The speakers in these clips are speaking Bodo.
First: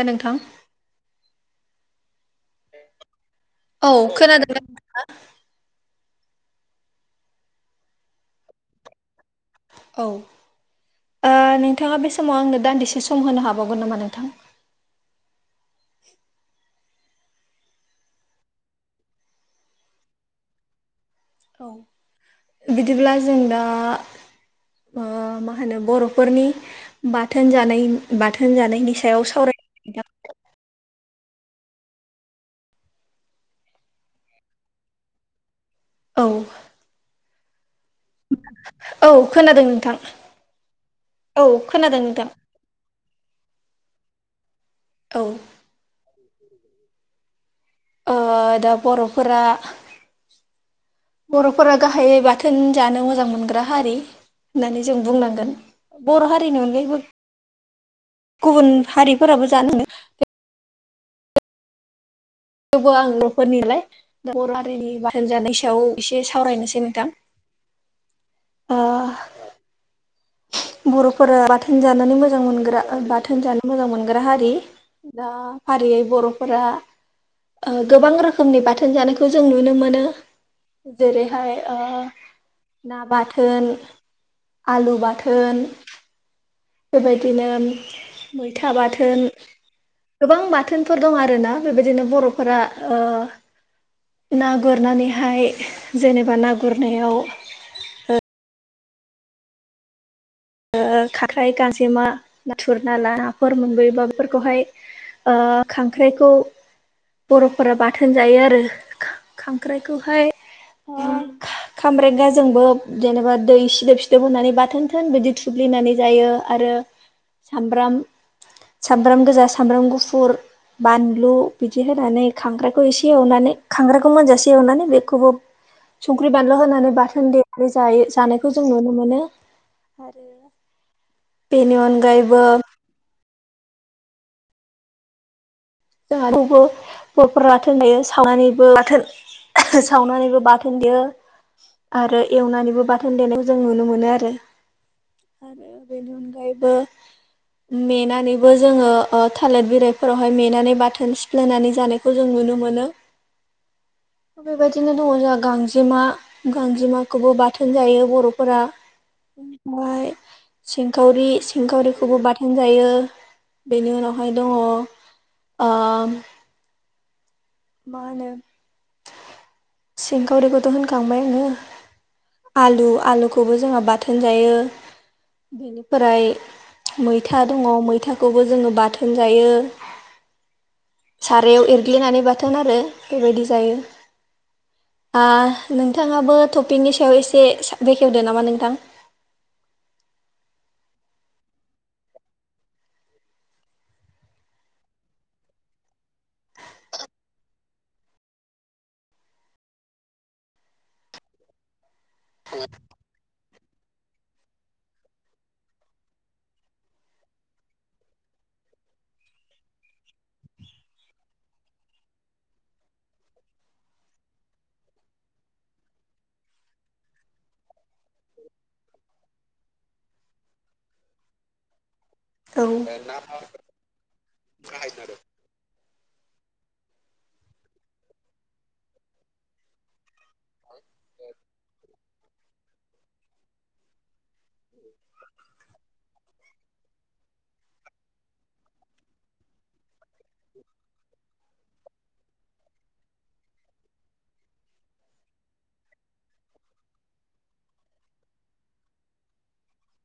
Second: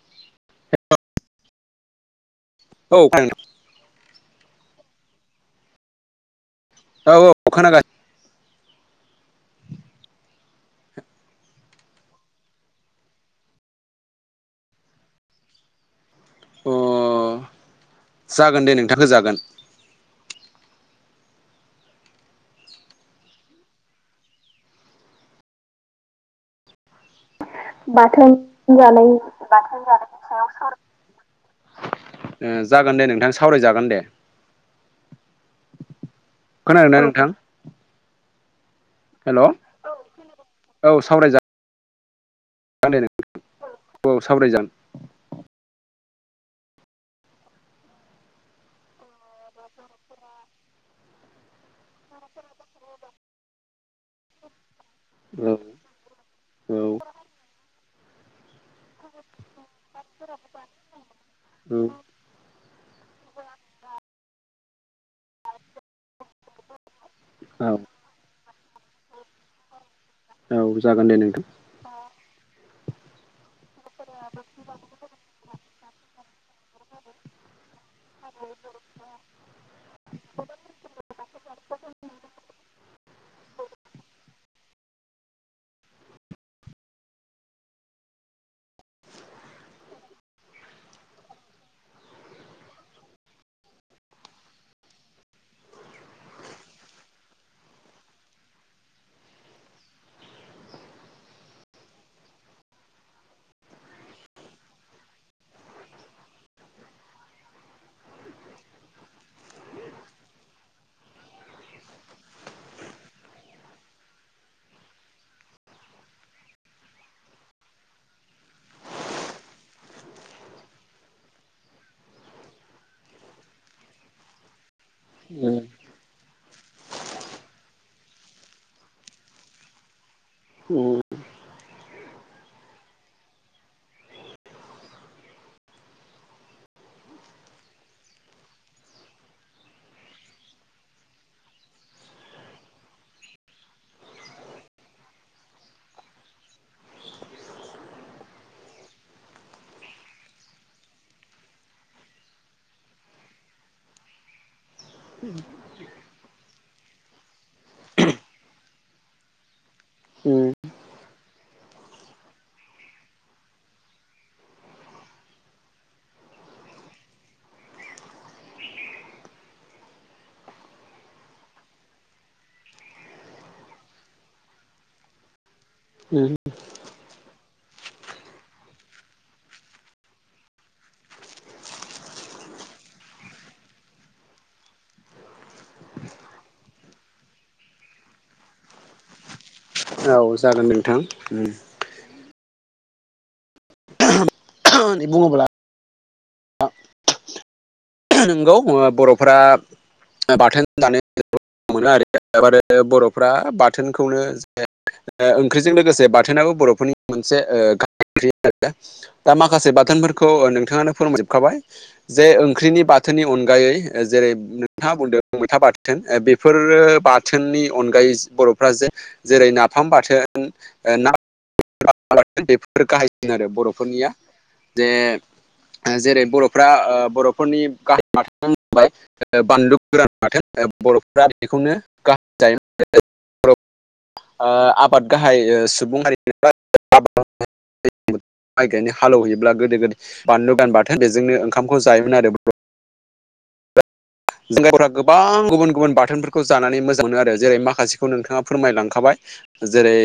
द नोंथां ए औ औ खोनादोंना औ औ अख गा औ नोंथाङा बे समाव आंनो दान्दिसे सम होनो हाबावगोन नामा नोंथां [inaudible] अ जागोन दे नोंथांखौ जागोन औ बिदिब्ला जों दा मा होनो बर'फोरनि बाथोन जानाय बाथोन जानायनि सायाव सावराय हजानायनि सायाव सर जागोन दे नोंथां सावरायजागोन दे औ खोन होना नोंथां औ खोनादों नोंथां औ खोनादों नोंथां बदाय औाव सावरायजान औ दा बर'फोरा बर'फोरा गाहायै बाथोन जानो मोजां मोनग्रा हारि होननानै जों औ बुंनांगोन बर' हारिनि औ अनगायैबो गुबुन हारिफोराबो जानो औ थेवबो आं न'फोरनिलाय दा बर' हारिनि बासोनजानाय सायाव एसे सावरायनोसै नोंथां औ अ औ औ जागोन दे बर'फोरा नोंथां बाथोन जानानै मोजां मोनग्रा बाथोन जानो मोजां मोनग्रा हारि दा फारियै बर'फोरा गोबां रोखोमनि बाथोन जानायखौ जों नुनो मोनो जेरैहाय ना बाथोन आलु बाथोन बाथोन बेबायदिनो मैथा बाथोन गोबां बाथोनफोर दं आरोना बेबायदिनो बर'फोरा ना गुरनानैहाय जेनेबा ना गुरनायाव खख्राइ गान्जेमा नाथुर नाला नाफोर मोनबोयोबा बेफोरखौहाय खांख्राइखौ बर'फोरा बाथोन जायो आरो खांख्राइखौहाय खामब्रें गाजोंबो जेनेबा दै सिदोब सिदोब होननानै बाथोन थोन बिदि थुुब्लिनानै जायो आरो सामब्राम सामब्राम गोजा सामब्राम गुफुर बानलु बिदि होनानै खांांग्राखौ एसे एवनानै खांग्राखौ मोनजासे एवनानै बे खौबो औ संख्रि बानलु होनानै बाथोन दे जायो जानायखौ जों नुनो मोनो आरो [inaudible] [inaudible] बेनि अनगायैबो जोंहा रावबो बर'फोरा लाथोन होन दायो सावनानैबो लाथों सावनानैबो बाथोन देयो आरो एवनानैबो बाथोन देनायखौ जों नुनो मोनो आरो आरो बेनि अनगायैबो नेेनानैबो जोङो थालिर बिलाइफोरावहाय मेनानै बाथोन सिफ्लायनानै जानायखौ जों नुनो मोन बेबायदिनो दङ जोंहा गां गजिमा गांजिमाखौबो बाथोन जायो बर'फोरा ओनिफ्राय उम सिंखावरि सिंखावरिखौबो बाथोन जायो बेनि उनावहाय दङ ओ मा होनो सिंखावरिखौथ' होनखांबाय आङो आलु आलुखौबो जोंहा बाथोन जायो बेनिफ्राय मैथा दङ मैथाखौबो जोङो बाथोन जायो सारायाव एरग्लिनानै बाथोन आरो बेबायदि जायो नोंथाङाबो टपिकनि सायाव एसे बेखेवदो नामा नोंथां औ जागोन नोंथां बुङोब्ला नंगौ बर'फोरा बाथोन दानो मोनो आरो आरो बर'फ्रा बाथोनखौनो ज ओंख्रिजों लोगोसे बाथोनाबो बर'फोरनि मोनसे गाह ओंख्रि आरो दा माखासे बाथोनफोरखौ नोंथाङानो फोरोंजोबखाबाय जे फुख्रिनि बाथोननि अनगायै जेरै नोंथाङा बुंदों मैथा बाथोन बेफोरो बाथोननि अनगायै बर'फ्रा जे जेरै नाफाम बाथोन ओ ना [unintelligible] औ बेफोर गाहायसिन आरो बर'फोरनिया। जे जेरै ओ बर'फ्रा बर'फोरनि गाहाय माथबाय बानलु गोरान माथों बर'फोरा बेखौनो गाहाम जायो। आबाद गाहाय सुबुंङारि [unintelligible] [unintelligible] माइ गायनो हालौवैयोब्ला गोदो गोद बानलु गान बाथोन बेजोंनो ओंखामखौ जायोमोन आरो। जों गावफोरा गोबां गुबुन गुबुन बाथोनफोरखौ जानानै मोजां मोनो आरो जेरै माखासेखौ नोंथाङा फोरमायलांखाबाय। जेरै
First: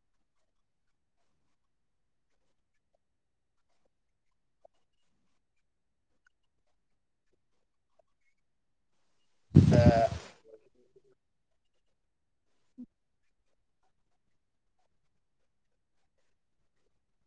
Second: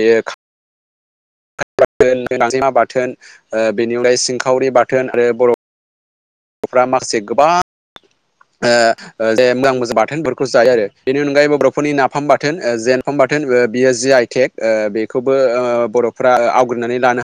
नमा बाथोन बेनि अनै सिंखावरि बाथोन आरो बर' ग'फ्रा माखासे गोबां ओ ओ जे मोजां बाथोनफोरखौ जायो आरो बेनि अनगायै बर'फोरनि नाफाम ओ बाथोन जेनफाम बाथोन बियो जि आइ टेक ओ बेखौबो ओ बर'फ्रा आवग्रिनानै लानो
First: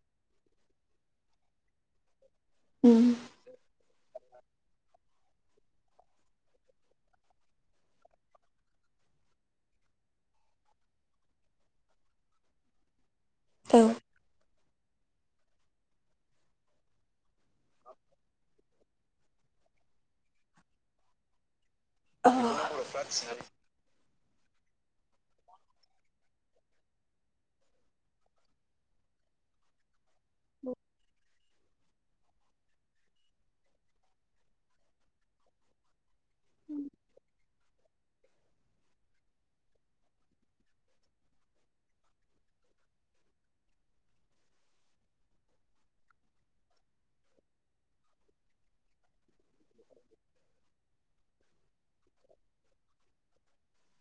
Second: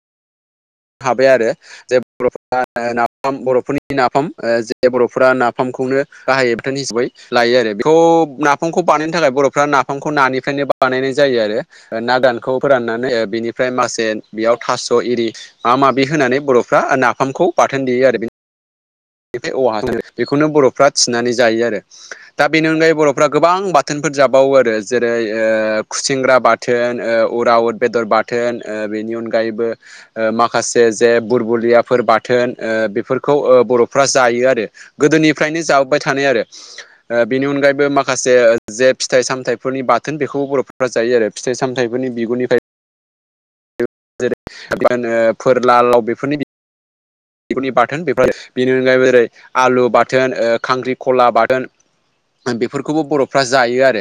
हाबाय आरो जे बर'फ [unintelligible] बर'फोरनि नाफाम जे बर'फोरा नाफामखौनो गाहाय हिसाबै लायो आरो बेखौ ना नाफांखौ बानायनो थाखाय बर'फ्रा नाफामखौ नानिफ्रायनो बानायनाय जायो आरो ना दानखौ फोराननानै बेनि ओमफ्राय औ मासे बेयाव थास' इरि माबा माबि होनानै बर'फ्रा नाफामखौ बाथोन देयो आरो बेो बेखौनो बर'फ्रा थिनानै जायो आरो दा बेनि अनगायै बर'फ्रा गोबां बाथौ बाथोनफोर जाबावो आरो जेरै ओ खुसिंग्रा बाथोन ओ अरा अर बेदर बाथोन नि ओ अनायैबो ओ माखासे जे बुर बुलिया फोर बाथोन ओ बेफोरखौ ओ बर' जायो आरो गोदोनिफ्रायनो जाबोबा थानाय बेनि अनायैबो माखसे ओ जे फिथाइ सामथायाइफोरनि बाथोन बेखौ बर'फोरा जायो आरो फिथाइ सामथायाइफोरनि बिगुरनिफ्राय जेरै फोरलालाव बेफोरनि बिगुरनि बाथोन बेफोर बेनि अनगायैबो जेरै आलु बाथोन ओ खांख्रिखला बाथोन बेफोरखौबो बर'फ्रा जायो आरो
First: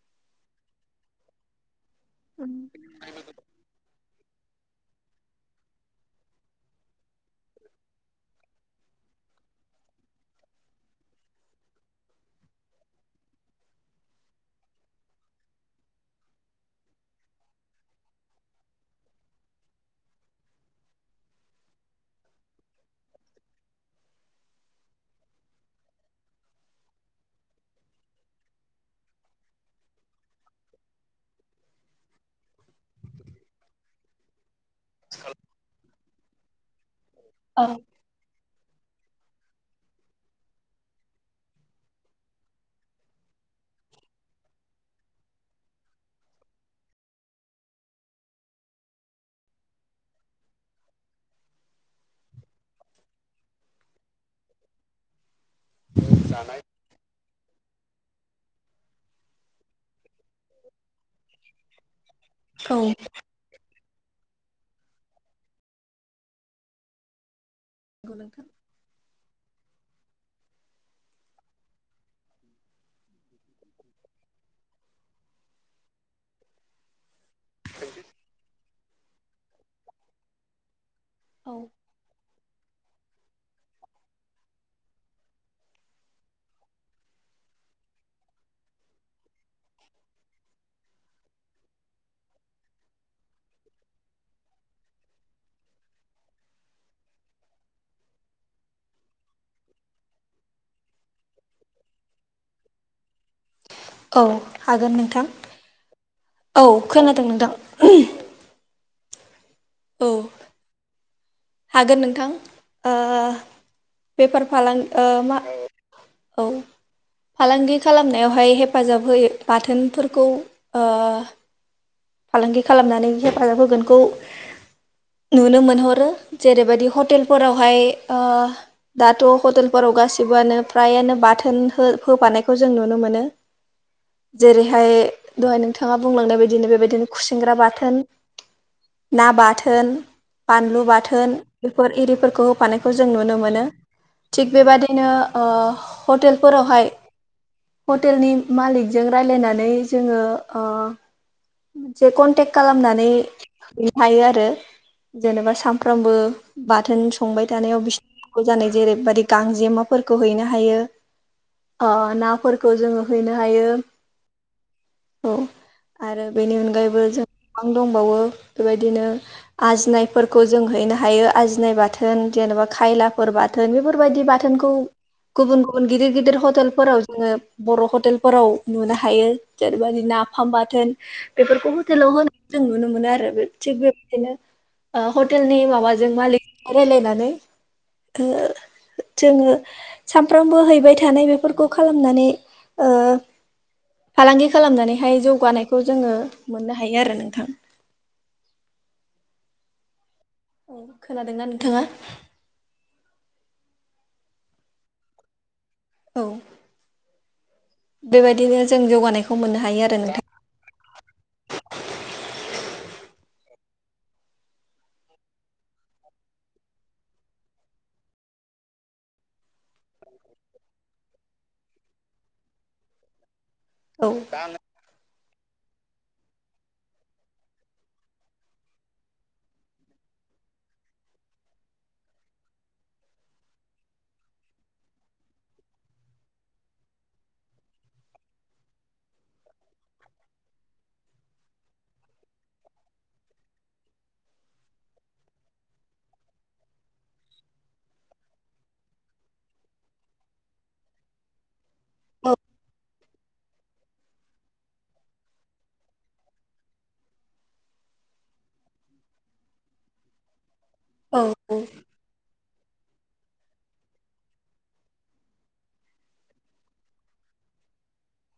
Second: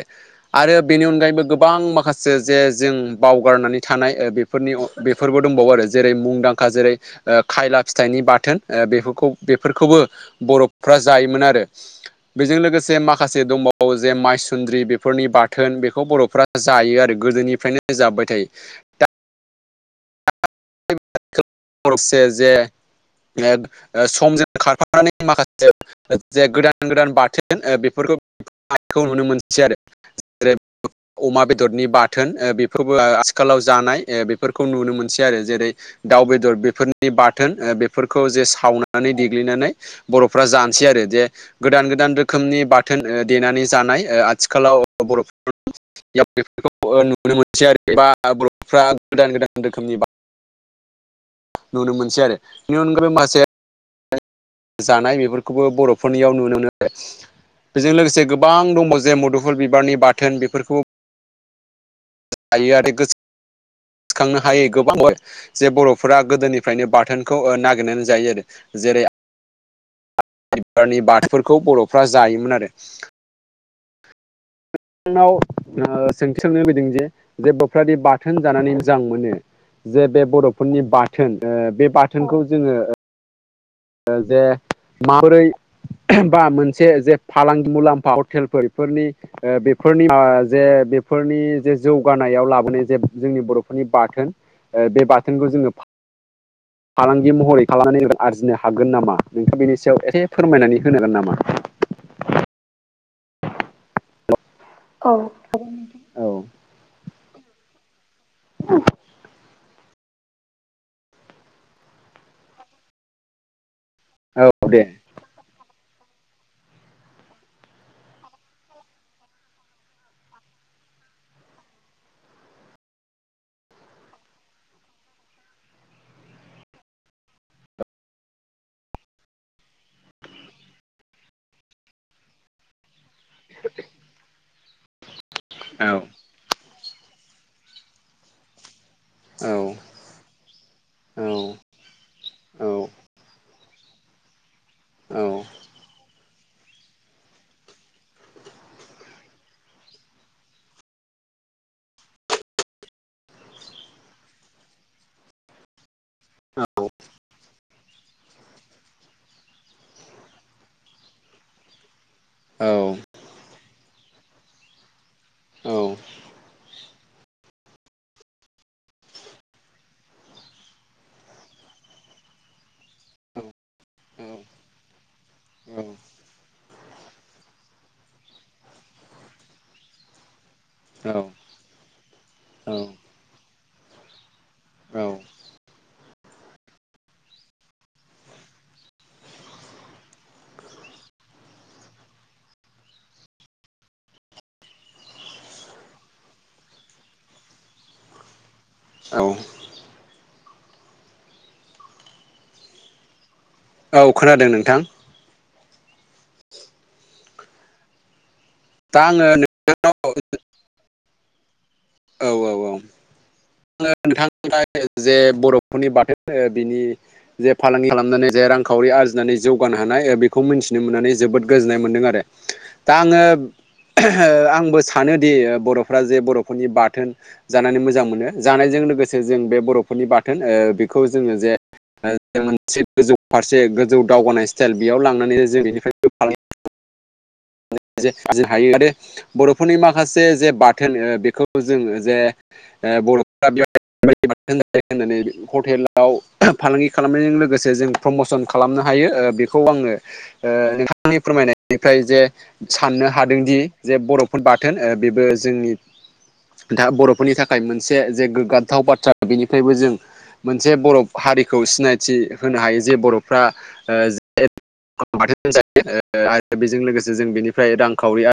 आरो बेनि अनगायैबो गोबां माखासे जे जों बावगारनानै थानाय बेफोरनि बेफोरबो दंबावो आरो जेरै मुंदांखा जेरै खायला फिथाइनि बाथोन ओ बेफोरखौ बेफोरखौबो बर'फ्रा जायोमोन आरो। बेजों लोगोसे माखासे दंबावो जे माइसुन्द्रि बेफोरनि बाथोन बेखौ बर'फ्रा जायो आरो गोदोनिफ्रायनो जाबाय थायो। दा से जे समजों खारफानानै माखासे जे गोदान गोदान बाथोन बेफोरखौखौ नुनो मोनसै आरो। जेरै अमा बेदरनि बाथोन बेफोरबो आथिखालाव जानाय ओ बे फोरखौ नुनो मोनसै आरो जेरै दाउ बेदर बेफोरनि बाथोन बे बेफोरखौ जे सावनानै देग्लिनानै बर'फ्रा जानोसै आरो जे गोदान गोदान रोखोमनि बाथोन ओ देनानै जानाय ओ आथिखालाव बर'फोर बेफोरखौ नुनो मोनसै आरो बा बर'फ्रा गोदान गोदान रोखोमनि बा नुनो मोनसै आरो बेनि अनगायै माखासे [unintelligible] जानाय बेफोरखौबो बर'फोरनियाव नुनो मोनो आरो। बेजों लोगोसे गोबां दङ जे मुदुफुल बिबारनि बाथोन बेफोरखौ हायो आरो गोसो सिखांनो हाय गोबां जे बर'फोरा गोदोनिफ्रायनो बाथोनखौ ना नानै जायो आरो जेरै बिबारनि बाथफोरखौ बर'फ्रा जायोमोन आरो आनाव सोंस्रांनो फैदों जे जे बफोराद बाथोन जानानै मोजां मोनो जे बे बर'फोरनि बाथोन औ ओ बे बाथोनखौ जोङो जे माबोरै बा मोनसे जे फालांगि मुलाम्फा हटेलफोर बेफोरनि बेफोरनि जे बेफोरनि जे जौगानायाव लाबोनाय जे जोंनि बर'फोरनि बाथोन बे बाथोनखौ जोङो फालांगि महरै खालामनानै आरजिनो हायो। हागोन नामा नोंथाङ बेनि सायाव एसेे फोरमायनानै होनांगोन नामा। औ हागोन औ नोंथां औ खोनादों नोंथां। औ हागोन नोंथां ओ बेफार औ फालां दे ओ मा औ फालांगि खालामनायावहाय हेफाजाब होयो बाथोनफोरखौ फालांगि खालामनानै हेफाजाब होगोनखौ नुनो मोनहरो जेरैबायदि हटेलफोरावहाय दाथ' हटेलफोराव गासिबोआनो फ्रायानो बाथोन हो होफानायखौ जों नुनो मोनो। [inaudible] जेरैहाय दहाय नोंथाङा औ बुंलांनाय बायदिनो बेबायदिनो खुसेंग्रा बाथोन ना औ बाथोन बानलु बाथोन औ बेफोर एरिफोरखौ औ होफानायखौ जों नुनो मोनो थिग बेबादि बिदिनो औ औ ओ हटेलफोरावहाय हटेलनि मालिकजों राय्लायनानै जोङो ओ मोनसे कन्टेक्ट खालामनानै लानो हायो आरो जेनेबा‌ साम सानफ्रामबो बाथोन संबाय थानायाव बिस जानाय जेरैबायाददि गांजेमाफोरखौ हैनो हायो ना फोरखौ जोङो हैनो हायो औ आरो बेनि अनगायैबो जों गोबां दंबावो बेबायदिनो आजिनायफोरखौ जों हैनो हायो आजिनाय बाथोन जेन'बा खायलाफोर बाथोन बाथोन बेफोरबायदि बाथोनखौ गुबुन गुबुन गिदिर गिदिर हटेलफोराव जोङो बर' हटेलफोराव नुनो हायो जेरैबायदि नाफाम बाथोन बेफोरखौ हटेलाव होनाय जों नुनो मोनो आरो थिग बेबायदिनो औ हटेलनि माबाजों मालिकजों रायज्लायनानै - - जोङो सानफ्रामबो हैबाय थानाय बेफोरखौ खालामनानैओ फालांगि खालामनानैहाय जौगानायखौ जोङो मोननो हायो आरो नोंथां। औ औ खोनादोंना नोंथाङा? औ खोनादों नोंथां औ बेबायदिनो जों दा जौगानायखौ आङो मोननो हायो आरो नोंथां। [inaudible] औ औ औ। आङो नोंथांमोना जे बर'फोरनि बाथोन बिनि जे फालांगि खालामनानै जे रांखावरि आरजिनानै जौगानो हानाय बेखौ मिथिनो मोननानै जोबोद गोजोननाय मोनदों आरो दा आङो औ आंबो सानोदि बर'फ्रा जे बर'फोरनि बाथोन जानानै मोजां मोनो जानायजों लोगोसे जों बे बर'फोरनि बाथोन बेखौ जोङो जे मोनसे गोजौ फारसे गोजौ दावगानाय स्टाइल बेयाव लांनानै जों बेनिफ्राय फाल हायो आरो बर'फोरनि माखासे जे ओ- बाथोन बेखौ जों जे बर'फ बे होननानै हटेलाव [unintelligible] फालांगि खालामनायजों लोगोसे जों प्रमसन खालामनो हायो ओ- बेखौ आङो ओ- नोंथांनि फोरमायनायनिफ्राय जे औ साननो हादोंदि जे बर'फोर बाथोन बेबो जोंनि बर'फोरनि थाखाय मोनसे जे गोग्गाथाव बाथ्रा बेनिफ्रायबो जों मोनसे बर' औ हारिखौ सिनायथि होनो हायो जे बर'फ्रा ओ- [unintelligible] आरो बेजों लोगोसे जों बेनि फ्राय रांखावरि [unintelligible]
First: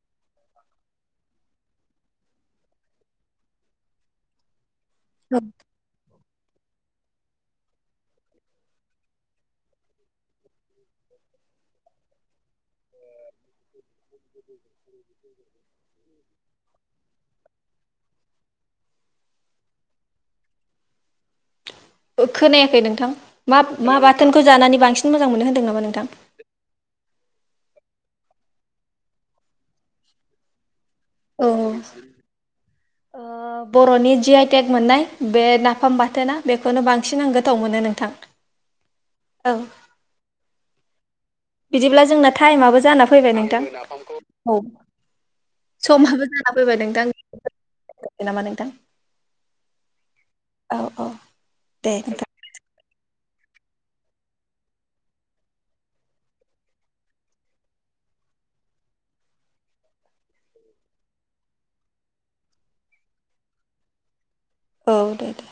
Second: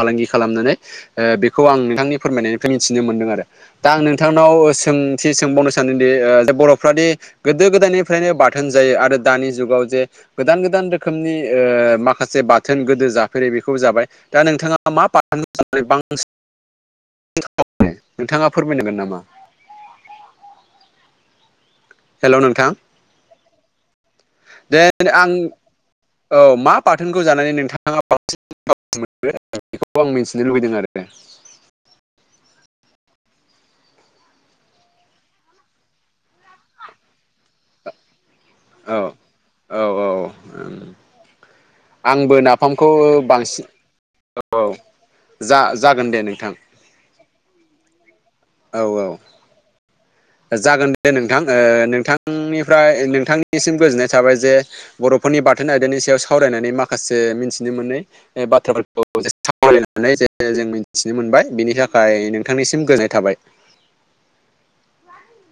फालांगि खालामनानै ओ-बेखौ आं नोंथांनि फोरमायनायनिफ्राय मिथिनो मोनदों आरो दा आं नोंथांनाव सोंथि औ सोंबावनो। सनोदि ओ-बरफाद गोदो गोदायनिफ्रायनो बाथोन जायो आरो दानि जुगाव जे गोदान गोदान रोखोमनि ओ- माखासे बाथोन गोदो जा बेखौबो जाबाय दा नोंथाङा मा बाहोनानै बांसिन [unintelligible] [unintelligible] नोंथाङा फोरमायनांगोन नामा। खोनायाखै नोंथां मा मा बाथोनखौ जानानै देन बांसिन आं मोजां मोनो होनदों नामा नोंथां। औ मा बाथोनखौ जानानै नोंथाङान [unintelligible] बेखौबो आं मिथिनो लुबैदों आरो। औ ओ बरनि जि आइ टेक मोननाय बे नाफाम बाथोना बेखौनो बांसिन आं गोथाव मोनो नोंथां। [inaudible] औ औ बिदिब्ला जोंना आंबो टाइमआबो नाफामखौ जाना फैबाय बांसिन नोंथां औ। जा जागोन दे समाबो नोंथां जाना फैबाय नोंथां नामा नोंथां [unintelligible] औ औ औ जागोन औ दे नोंथां ओ- दे नोंथां नोंथांनिफ्राय नोंथांनिसिम गोजोननाय थाबाय जे बरफोरनि बाथोन आयदानि सायाव सावरायनानै माखासे मिन्थिनो मोनै। बाथ्राफोरखौ [unintelligible] जों मिथिनो मोनबाय बिनि थाखाय नोंथांनिसिम गोजोननाय थाबाय। औ दे दे